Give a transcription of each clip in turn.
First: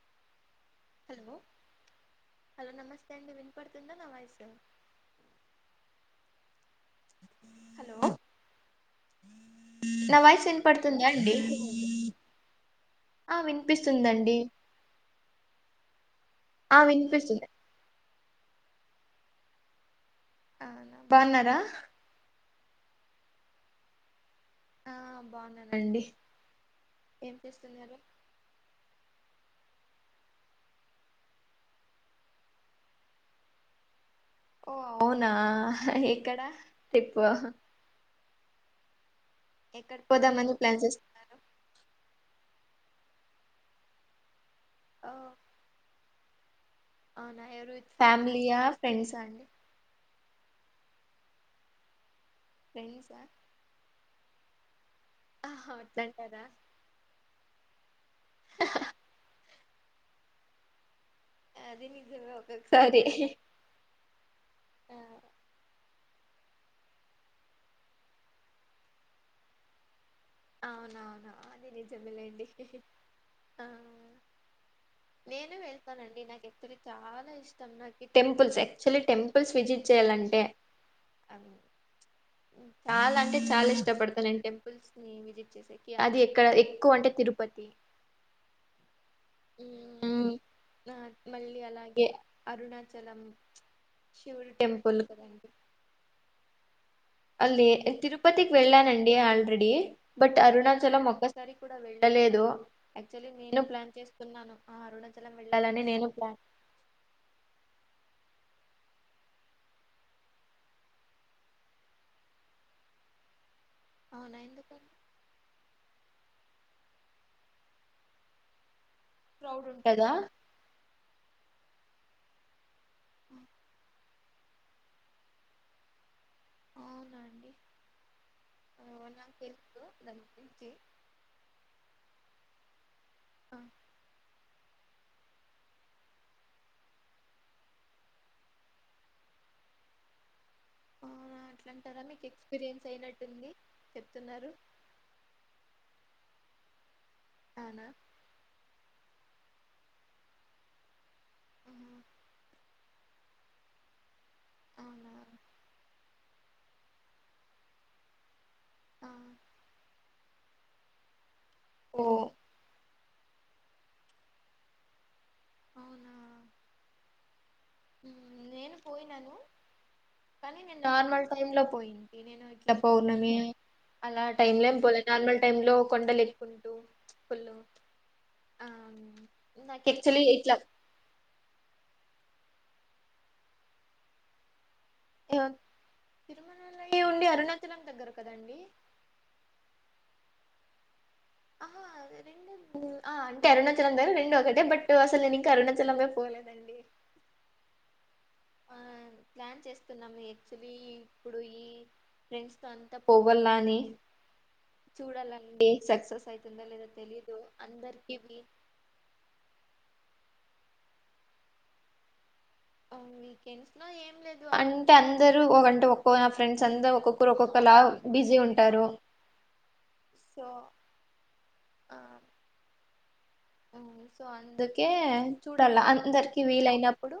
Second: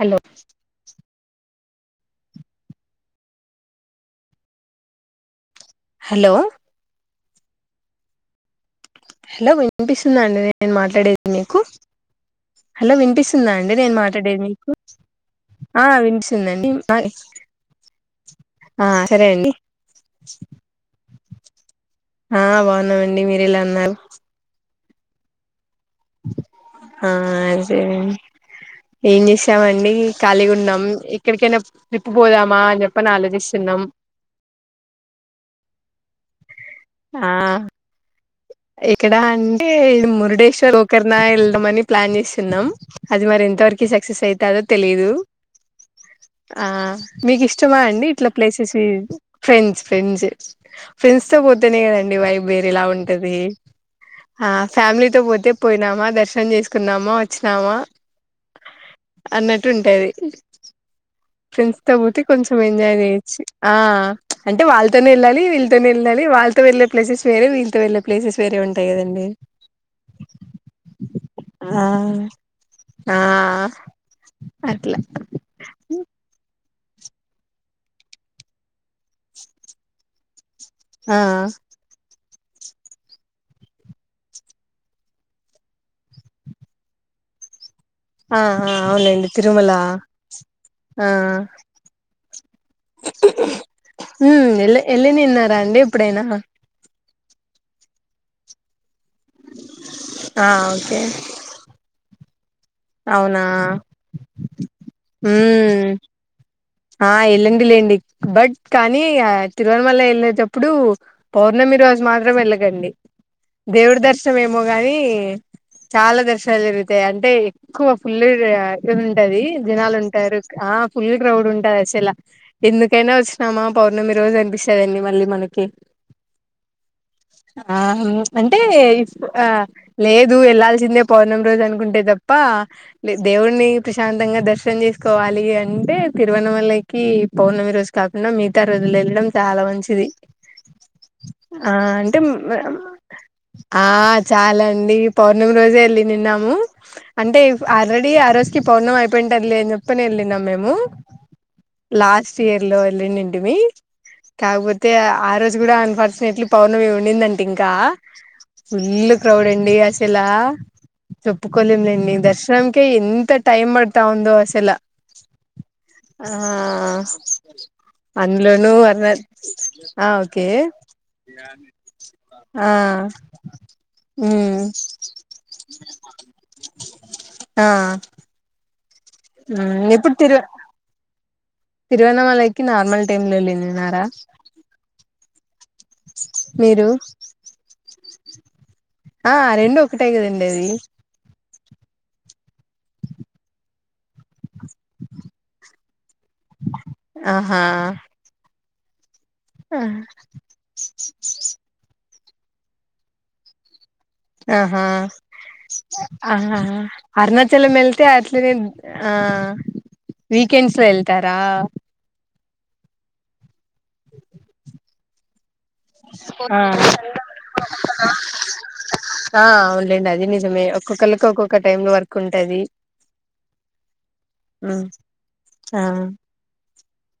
Hello hello hello నమస్తే అండి వినపడుతుందా నా వాయిసు హలో హలో హలో నా వినిపిస్తుందా అండి వాయిస్ నేను వినపడుతుందా మాట్లాడేది అండి మీకు హలో ఆ వినిపిస్తుందా అండి నేను వినిపిస్తుందండి మాట్లాడేది మీకు విన్పిస్తుందండి ఆ వినిపిస్తుంది ఆ సరే అండి బా అన్నారా ఆ బాగున్నామండి మీరు ఎలా అన్నారు ఆ బాగున్నా ఆ అదే చేస్తున్నారు ఇ వచ్చామండి ఖాళీగా ఉన్నాం ఎక్కడికైనా ట్రిప్ పోదామా అని చెప్పని ఆలోచిస్తున్నాం ఓ అవునా ఎక్కడా టప్పు ఆ ఇక్కడ అంటే పోదామని మురుడేశ్వర్ ప్లాన్ ఒకరిన చేస్తున్నారు వెళ్ళడమని ప్లాన్ చేస్తున్నాం అది మరి ఎంతవరకు సక్సెస్ అయితదో తెలిదు ఓ ఆ మీకు అవునా ఎవరు ఇష్టమా విత్ అండి ఇట్లా ఫ్యామిలీయా ప్లేసెస్ ఫ్రెండ్సా అండి ఫ్రెండ్స్ ఫ్రెండ్స్ ఫ్రెండ్స్ తో పోతేనే కదండి వై వేర ఇలా ఫ్రెండ్సా ఉంటది ఆ ఫ్యామిలీతో పోతే ఆహా పోయినామా అట్లంటారా దర్శనం చేసుకున్నామా వచ్చినామా అన్నట్టు ఉంటది ఫ్రెండ్స్ అది తో పోతే నిజమే కొంచెం ఎంజాయ్ ఒక్కొక్కసారి చేయొచ్చు ఆ అంటే వాళ్ళతోనే వెళ్ళాలి వీళ్ళతోనే వెళ్ళాలి వాళ్ళతో వెళ్లే ప్లేసెస్ వే వీళ్తో వెళ్లే ప్లేసెస్ వేరేంటయిదండి అవున అవునా అది నిజమలేండి ఆ అట్లా నేను వెళ్తానండి నాకు సే చాలా ఇష్టం నాకు టెంపుల్స్ యాక్చువల్లీ టెంపుల్స్ విజిట్ చెయ్యాలంటే ఆ చాలా అంటే చాలా ఇష్టపడతాను నే టెంపుల్స్ విజిట్ చేసా అది ఎక్కడ ఎక్కువ అంటే తిరుపతి ఆ అవునండి తిరుమల ఉమ్, ఆ మళ్ళీ అలాగే అరుణాచలం శివరి ఉమ్ ఎల్ టెంపుల్ ఎల్లి క నిన్నారా అండి ఎప్పుడైనా అల్ తిరుపతికి వెళ్ళానండి ఆల్రెడీ బట్ ఆ ఓకే అరుణాచలం ఒక్కసారి కూడా వెళ్ళలేదు యాక్చువలీ అవునా నేను ప్లాన్ చేస్తున్నాను ఆ అరుణాచలం వెళ్ళాలని మ్మ్ నేను ప్లాన్ ఆ వెళ్ళండి లేండి బట్ కానీ తిరువనమల వెళ్ళేటప్పుడు పౌర్ణమి మీరు రోజు మాత్రం వెళ్ళగండి దేవుడి దర్శనం అవునా ఏమో ఎందుకండి గాని చాలా దర్శలు జరుగుతాయి అంటే ఎక్కువ ఫుల్లు ఉంటది క్రౌడ్ జనాలు ఉంటదా ఉంటారు పులి క్రా కదాస ఇలా ఎందుకైనా ఆ వచ్చినామా పౌర్ణమి రోజు అనిపిస్తుందండి మళ్ళీ మనకి అ ఆ అంటే నాకు ఆ తెలుసు దాని లేదు గురించి వెళ్లాల్సిందే పౌర్ణమి రోజు అనుకుంటే తప్ప తప్ప ఆ, దేవుడిణి ప్రశాంతంగా దర్శనం చేసుకోవాలి అంటే తిరువన వల్లకి పౌర్ణమి రోజు కాకుండా మిగతా రోజులు వెళ్ళడం చాలా మంచిది అవునా ఆ అట్లాంటారా అంటే మీకు ఎక్స్పీరియన్స్ అయినట్టుంది ఆ చెప్తున్నారు చాలండి పౌర్ణమి రోజే వెళ్ళినిన్నాము అంటే అవునా ఆల్రెడీ ఆ రోజుకి పౌర్ణం అయిపోయింటారుది లే అని చెప్పని వెళ్ళినం మేము ఆహా, లాస్ట్ ఇయర్ లో వెళ్ళండండి మీ కాకపోతే అవునా ఆ రోజు కూడా అన్ఫార్చునేట్లీ పౌర్ణమి ఉండిందంటే ఇంకా ఆ, ఫుల్ క్రౌడ్ అండి అసలా ఓ చెప్పుకలేంలేండి దర్శనకే ఎంత టైమ్ మతా ఒంద అసెల అవునా ఆ ఉమ్, అందులోను నేను అర్ణ పోయినాను కానీ నేను నార్మల్ టైమ్ లో పోయింది నేను ఆ ఇట్లా పర్ణమ అలా టైమ్ మ్మ్ లో ఏం పోలే నార్మల్ టైమ్ లో కొండలు ఎక్కుంటూ ఫుళు ఆ ఆ ఎప్పుడు తిరు తిరువనమలకి నార్మల్ టైమ్ లో వెళ్ళన్నారా ఏ మీరు దగ్గర కదండి ఆ రెండు ఒకటే కదండి అది ఆహా అంటే అరుణచలం రెండు ఒకటే బట్ అసలు నేను ఇంకా అరుణాచలం ఆహా ఆ ప్లాన్ చేస్తున్నాము యాక్చులీ ఇప్పుడు ఈ ఫ్రెండ్స్ తో అంతా పోవాల అని ఆహా చూడాలండి సక్సెస్ ఆహా అయితుందా లేదో తెలీదు అరుణాచలం వేల్తే అందరికి ఇవి అట్లేనే ఆ వీకెండ్స్ లో వెళ్తారా అంటే అందరు ఒక ఒక్కో నా ఫ్రెండ్స్ ఆ అందరు ఒక్కొక్కరు ఒక్కొక్కలా బిజీ ఉంటారు ఆ అవులేండి అది సో నిజమే ఒక్కొక్కరికి ఒక్కొక్క టై లో ఆ వర్క్ ఉంటది సో అందుకే చూడాల ఆ అందరికి వీలైనప్పుడు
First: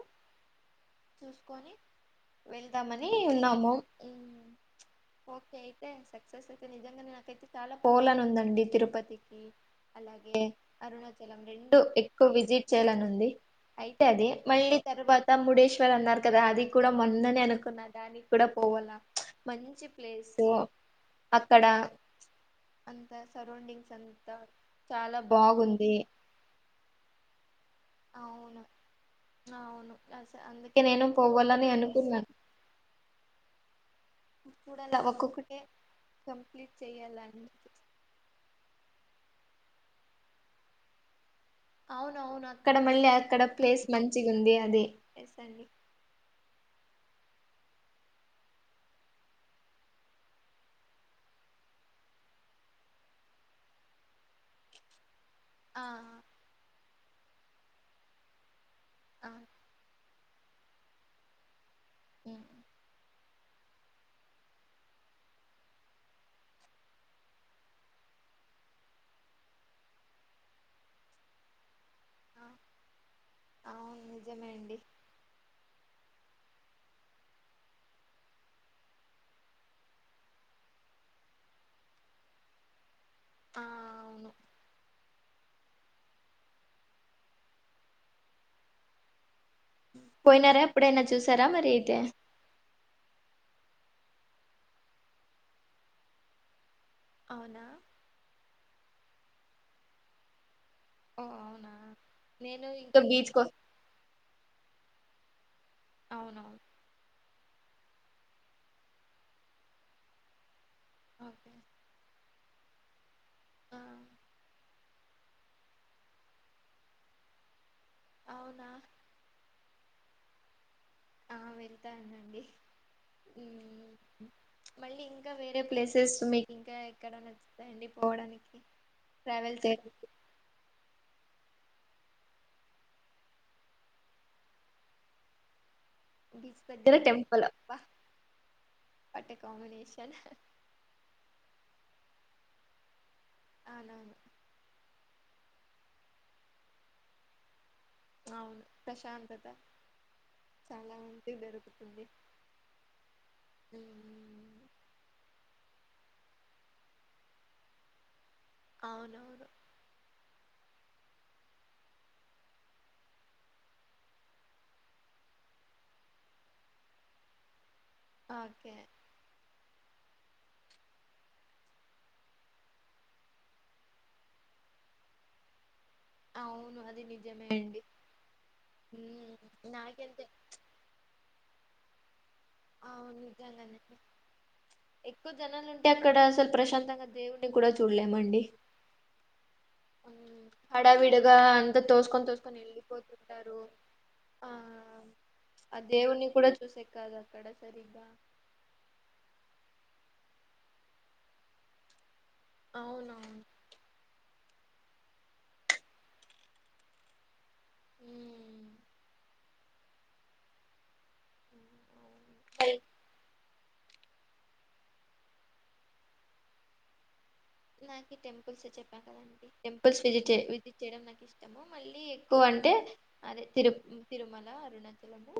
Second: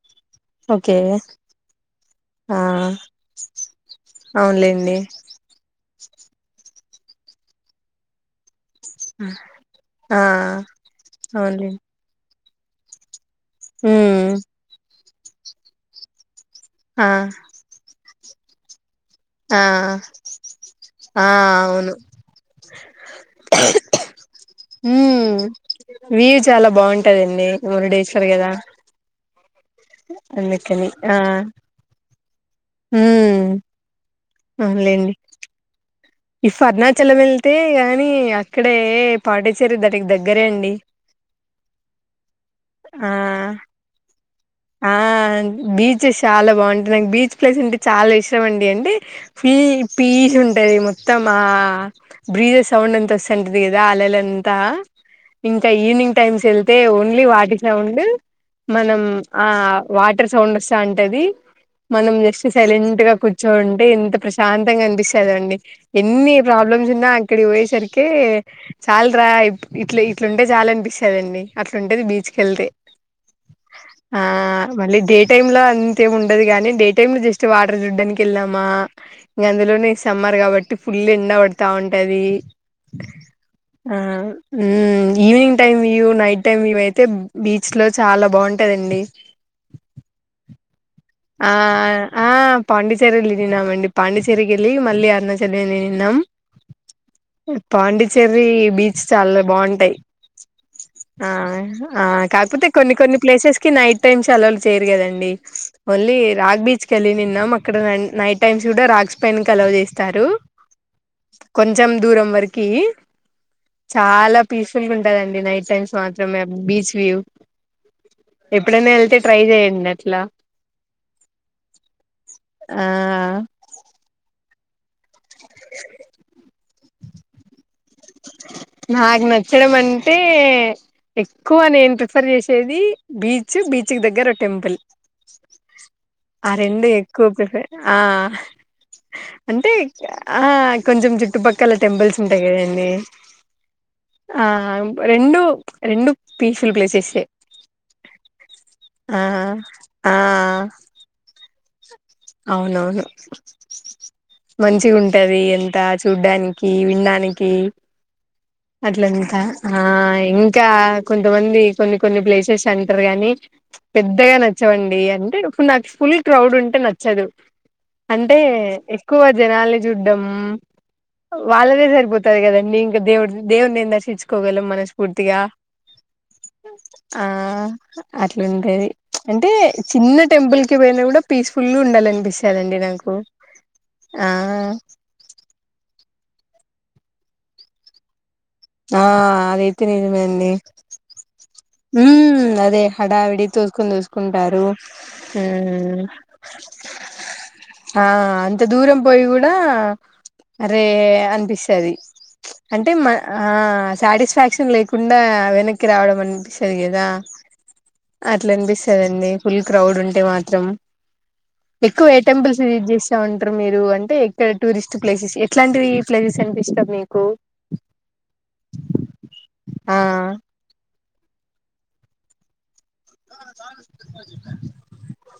ఓకే చూసుకొని ఆ వెళ్దామని ఉన్నాము అవునులేండి ఓకే అయితే సక్సెస్ అయితే నిజంగా నాకైతే చాలా పోలని ఉందండి తిరుపతికి ఆ అలాగే అరుణాచలం రెండు అవునులేండి ఎక్కువ విజిట్ చేయాలని ఉంది అయితే అది ఉమ్ మళ్ళీ తర్వ ముడేశ్వర్ అన్నారు కదా అది కూడా ఆ మొన్నని అనుకున్నా దానికి కూడా పోవాల ఆ మంచి ప్లేసు ఆ అక్కడ అవును అంత సరౌండింగ్స్ అంత చాలా ఉమ్ బాగుం వ్యూ చాలా బాగుంటాదండి మూరు డేస్ర్ కదా అవును అవును అస అందుకే అందుకని నేను ఆ పోవాలని అనుకున్నాను హ ఒక్కొక్కటి ఈ అరుణాచలం వెళ్తే గాని అక్కడే పాటచ్చేరి దానికి దగ్గరే అండి అవున అవును అక్కడ మళ్ళీ ఆ అక్కడ ప్లేస్ మంచి ఆ బీచ్ చాలా బాగుంటాయి నాకు బీచ్ ప్లేస్ అంటే చాల ఇష్టం అండి అంటే ఫుల్ పీచ్ ఉంటది మొత్తం ఆ [unintelligible] సౌండ్ అంత వ సంటది ఇదా అలల్ అంతా ఇంకా ఆ ఈవినింగ్ టైమ్స్ వెళ్తే ఓన్లీ వాటి సౌండ్ మనం ఆ వాటర్ సౌండ్ వస్తా ఉంటది మనం ఉమ్. జస్ట్ సైలెంట్ గా చోంటే ఎంత ప్రశాంతంగా అనిపిస్తుందిండి ఎన్ని ప్రాబ్లమ్స్ ఉన్నా అక్కడి పోయేసరికే చాలురా ఇట్ ఇలుంటే చాల అనిపిస్తుదండి అట్లాంటేది బీచ్ ఆ అవును నిజమే అండి మళ్ళీ డే టైమ్ లో అం తేమి ఉండదు కాగాని డే టైమ్ లో జస్ట్ వాటర్ చూడ్డానికి వెళ్ళామా ఇంక అందులోనే సమ్మర్ కాబట్టి ఆ అవును ఎ టైమ్ ఇవ నైట్ టైమ్ ఇవ అయితే బీచ్ లో చాలా బాగుంటాదండి పోయినార ఆ ఆ పాండిచరీ [unintelligible] వెళ్ళినమండి పాండిచేరి కి ఎల్లి మళ్లీ [unintelligible] అవునా పాండిచ్చేరి బీచ్ చాలా బాగుంటాయి ఓ ఆ అవునా ఆ నేను కాకపోతే కొన్ని ఇంకా ఇంకా కొన్ని బీచ్ కో ప్లేసెస్ కి నైట్ టైమ్స్ అలో చేయరు కదండి అళ్ళ అవునవును రాగ్ బీచ్ కెళ్ళి నిన్నం ఇక్కడ నైట్ టైమ్స్ కూడా రాక్స్ పైన కి అలో చేస్తారు ఓకే కొంచెం దూరం వరకు కే ఆ చాలా పీస్ఫుల్ ఉంటదండి నైట్ టైమ్స్ మాత్రమే బీచ్ వ్యూ అవునా ఎప్పుడైనా వెళ్తే ట్రై చేయండి అట్లా ఆ వెళ్తానండి ఆ మళ్ళీ ఇంకా ఇంకా వేరే ప్లేసెస్ మీకు ఇంకా ఎక్కడ నచ్చుతాయండి పోవడానికి నాకు ట్రావెల్ నచ్చడం చేయడానికి అంటే ఎక్కువ నేను ప్రిఫర్ చేసేది బీచ్ బీచ్ క దగ్గర ఒక టెంపుల్ ఆ బీచ్ రెండు దగ్గర ఎక్కువ టెంపుల్ ప్రిఫేర్ వాహ్ ఆ వాట్ ఏ అంటే కాంబినేషన్ ఆ కొంచెం చుట్టుపక్కల టెంపుల్స్ ఉంటాయి కదండి అవునవును ఆ రెండు రెండు పీస్ఫుల్ ప్లేసెస్ అవును ప్రశాంతత ఆ చాలా మంది దొరుకుతుంది అవునవును ఉమ్, మంచి ఉంటది ఎంత చూడ్డానికి విడానికి అట్లంతా అవునవును ఆ ఇం ఇంకా కొంతమంది కొన్ని కొన్ని ప్లేసెస్ అంటారు గాని పెద్దగా నచ్చవండి అంటే ఇప్పుడు నాకు ఫుల్ క్రౌడ్ ఉంటే నచ్చదు అంటే ఓకే ఎక్కువ జనాల చూడ్డం వాళ్ళదే సరిపోతది కదండి ఇంకా దేవుడి దేవ్నింద హిట్కోగల మనస్ఫూర్తిగా అవును అది ఆ నిజమే అండి అట్లుంటది ఉమ్, అంటే చిన్న నాకంతే టెంపుల్ కి పోయినా కూడా పీస్ ఫులు ఉండాల అంపి అవును నిజంగాండి ఎక్కువ జనాలు ఉంటేయి క్కడ అసలు ప్రశాంతంగా దేవు్ని కూడా చూడలే మండి ఆ అదైతే నిజమే అడి హడావిడిగా అంతా ఉ తోసుకొని తోసుకొని అదే హడావిడి వెళ్ళిపోతుంటారు తోసుకుొని ఆ తూసుకుంటారు హ ఆ దేవుని కూడా చూసేకి కాదు అక్కడ ఆ సరిగ్గా అంత దూరం పోయి కూడా అనిపిస్తుంది అంటే అవునవును శిక్షన్ లేకుండా వెనక్కి రావడం అనిపిస్తుంది కదా అట్లా ఉమ్, అనిపిస్తుందిండి ఫుల్ క్రౌడ్ ఉంటే మాత్రం ఉమ్, ఎక్కువ ఏ అవును. టెంపుల్స్ మరి విజిట్ చేస్తా ఉంటా మీరు అంటే ఎక్కడ టూరిస్ట్ ప్లేసెస్ ఎట్లాంటి ప్లేసెస్ అనిపిస్తావు మీకు నాకు టెంపుల్స్ చెప్పాను కదండి ఆ టెంపుల్స్ విజిట్ విజిట్ చేయడం నా ఇష్టము మళ్ళీ ఎక్కువ అంటే అదే తిరు తిరుమల అరుణాచలము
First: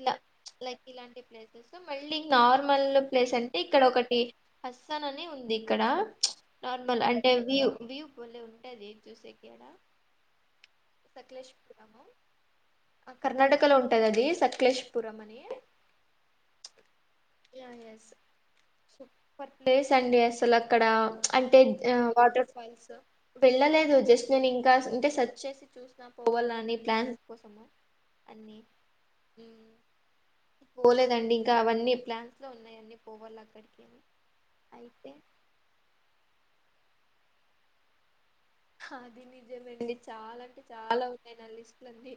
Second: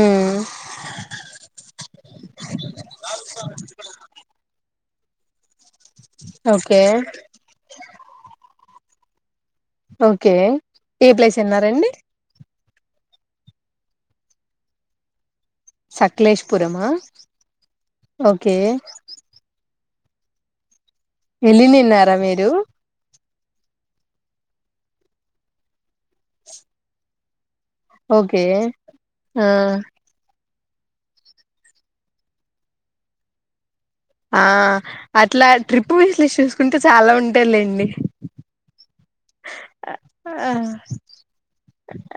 ఇలా ఉమ్ లైక్ ఇలాంటి ప్లేసెస్ మళ్ళీ నార్మల్ ప్లేస్ అంటే ఇక్కడ ఒకటి ని ఉంది ఇక్కడ ఓకే నార్మల్ అంటే వ్యూ వ్యూ వలే ఉంటది చూస ఓకే ఏ ప్లేస్ ఎన్నారంండి కర్ణాటక లో ఉంటది అది సక్లేష్పురం అని సక్లేష్పురమా ఓకే అడే సండే అసలు అక్కడ అంటే వెళ్ళినిన్నారా వాటర్ మీరు ఫాల్స్ వెళ్ళలేదు జస్ట్ నేను ఇంకా అంటే సర్చ్ చేసి చూసిన పోవాలా అని ప్లాన్స్ కోసము ఓకే అన్ని ఆ ఉమ్, పోలేదండి ఇంకా అవన్నీ ప్లాన్స్ లో ఉన్నాయి అన్నీ పోవళ్ళు అక్కడికి అని ఆ అయితే అట్లా ట్రిప్పు వసి చూసుకుంటే చాలా ఉంటేలేండి అది నిజమండి చాలా అంటే చాలా ఉన్నాయి నా లిస్టులన్నీ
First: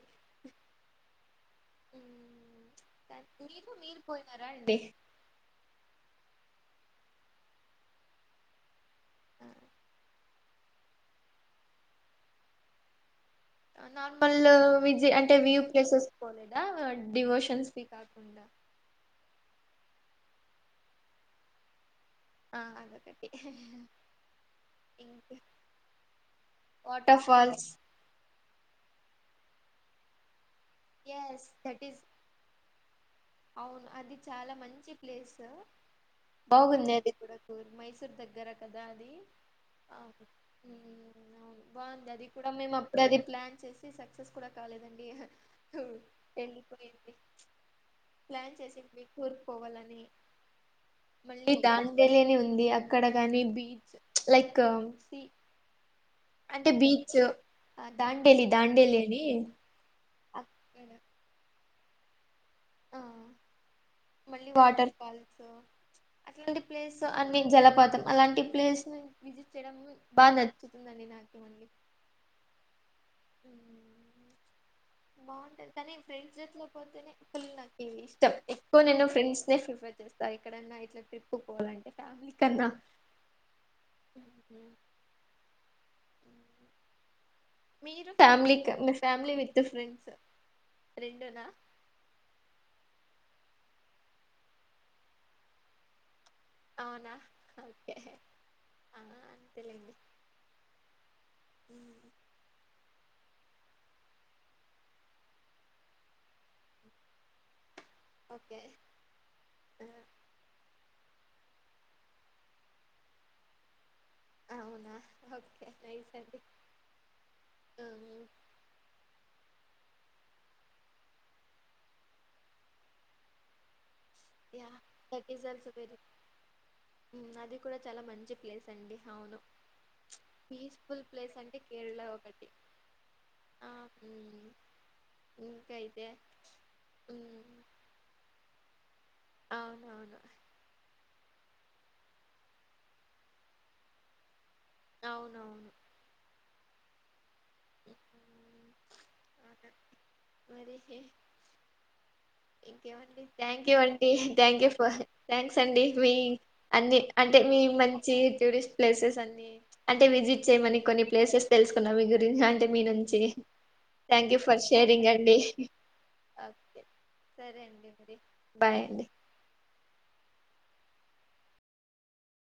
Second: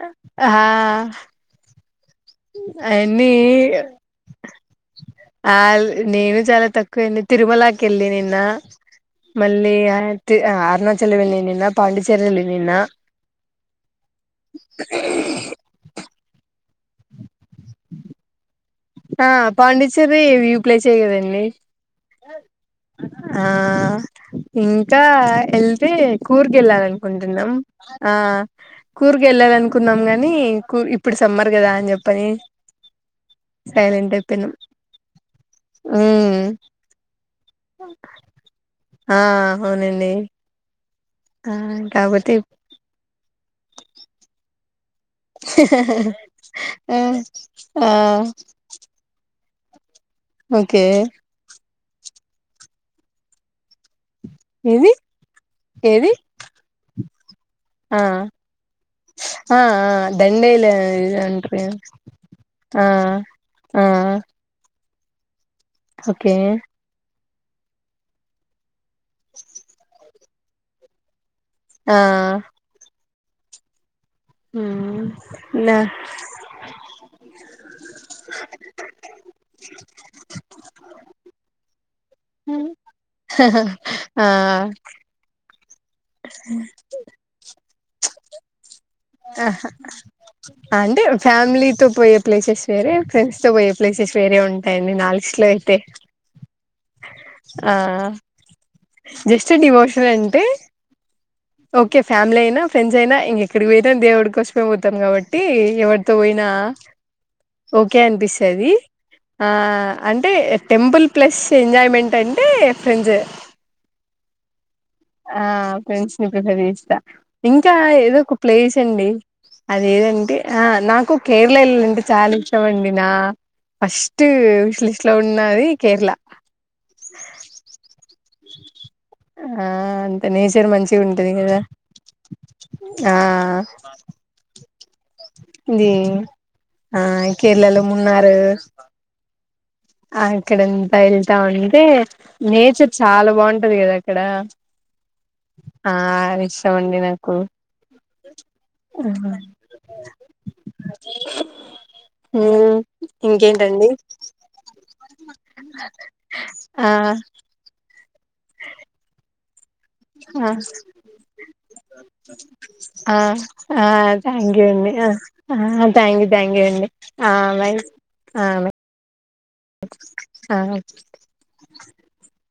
అ అయన్నీ మీరు పోయినారా అండి ఆ నేను చాలా తక్కువ తిరుమలకి వెళ్ళ నిన్న మళ్ళీ అరుణాచల నిన్న పాండిచ్చేరిలు నిన్న నార్మల్ విజి అంటే వ్యూ ప్లేసెస్ పోలేద డివోషన్ స్పీక్కుడా ఆ పాండిచ్చేరి వ్యూ ప్లేస్ అయ్య కదండి ఆ అద కటి ఆ ఇంకా వెళ్తే కూరికి వెళ్ళాలి వాటర్ అనుకుంటున్నాం ఫాల్స్ ఆ కూరుకు వెళ్ళాలి అనుకున్నాం గాని కూ ఇప్పుడు ఎస్ సమ్మర్ కదా దట్ అని ఈస్ చెప్పని అవును సైలెంట్ అది అయిపోయినాం చాలా మంచి ప్లేస్ ఉమ్ బాగుంది అది ఆ అవునండి ఆ బాగుంది అది కాబట్టి కూడా మేము అప్పుడ అది ప్లాన్ చేసి సక్సెస్ కూడా కాలేదండి ఆ వెళ్ళిపోయింది ఆ ప్లాన్ చేసింది టూర్ ఓకే దాండెలిని ఉంది అక్కడ గాని బీచ్ లైక్ ఏవి సి ఏది అంటే బీచ్ ఆ దాండేలి దాండేలి అని దండేలీ అక్కడ ఈ అంట్రు ఆ, ఆ మళ్ళీ వాటర్ ఓకే అట్లాంటి ప్లేస్ అన్ని జలపాతం అలాంటి ప్లేస్ విజిట్ చేయడం బాగా నచ్చుతుందండి నాకు మళ్ళీ ఆ [unintelligible] హుమ్ బాగుంటుంది కానీ ఫ్రెండ్స్ తో పోతేనే ఫుల్ నాకు ఇష్టం ఎక్కువ నేను ఫ్రెండ్స్ ప్రిఫేర్ చేస్తా ఎక్కడన్నా ఇట్లా ట్రిప్పుకు పోవాలంటే ఫ్యామిలీ కన్నా ఆ [inaudible] మీరు ఫ్యామిలీ క ఆహా అంటే రెండునా ఫ్యామిలీతో పోయే ప్లేసెస్ వేరే ఫ్రెండ్స్ తో పోయే ప్లేసెస్ వేరే ఉంటాయిడి నా లిస్టులో అయితే అవునా ఆ ఓకే ఆ జస్ట్ అంతేలేండి డివోషన్ అంటే ఉమ్, ఓకే ఫ్యామిలీ అయినా ఫ్రెండ్స్ జైనా ఇంకెక్కడికి పోయినా దేవుడి కోసమే పోతాం కాబట్టి ఎవరితో పోయినా ఓకే ఓకే అనిపిస్తది ఆ అంటే టెంపుల్ ప్లస్ ఎంజాయ్మెంట్ అంటే ఫ్రెండ్స్ అవునా ఆ ఓకే నై ఫ్రెండ్స్ ప్రిఫర్ చేస్తా ఇంకా ఏదో ఒక ప్లేస్ అండి అదేదంటే నాకు కేరళ వెల్లంటే చాలా ఇష్టం అండి నా ఫస్ట్ స్టు యా విశ్లిస్ట్ లో దట్ ఈస్ ఉన్నది ఆల్సో వెరీ కేరళ అది కూడా చాలా మంచి ప్లేస్ అండి అవును ఆ అంత నేచర్ మంచిగా పీస్ఫోల్ ఉంటది ప్లేస్ అంటే కదా. కేరళ ఒకటి ఆ ఆ ఇదీ ఇంకైతే ఆ హ్మ్. కేరళలో మున్నారు అవునవును. తా ఉంటే నేచర్ చాలా బాగుంటది కదా అక్కడ అవునవును. ఆ ఇష్టమండి నాకు హ్మ్. అవును. మరి [unintelligible] హ్మ్ థ్యాంక్ యూ ఇంకేంటండి అండి థ్యాంక్ యూ ఫార్ థ్యాంక్స్ అండి మీ ఆ అన్ని అంటే మీ మ టూరిస్ట్ ప్లేసెస్ అన్ని అంటే విజిట్ ఆ చేయమని కొన్ని ప్లేసెస్ తెలుసుకున్నా వి ఆ థ్యాంక్ యూ అండి thank you thank you okay. అండి ఆ సరే బై అండి మరి ఆ బై బాయ్ అండి ఆ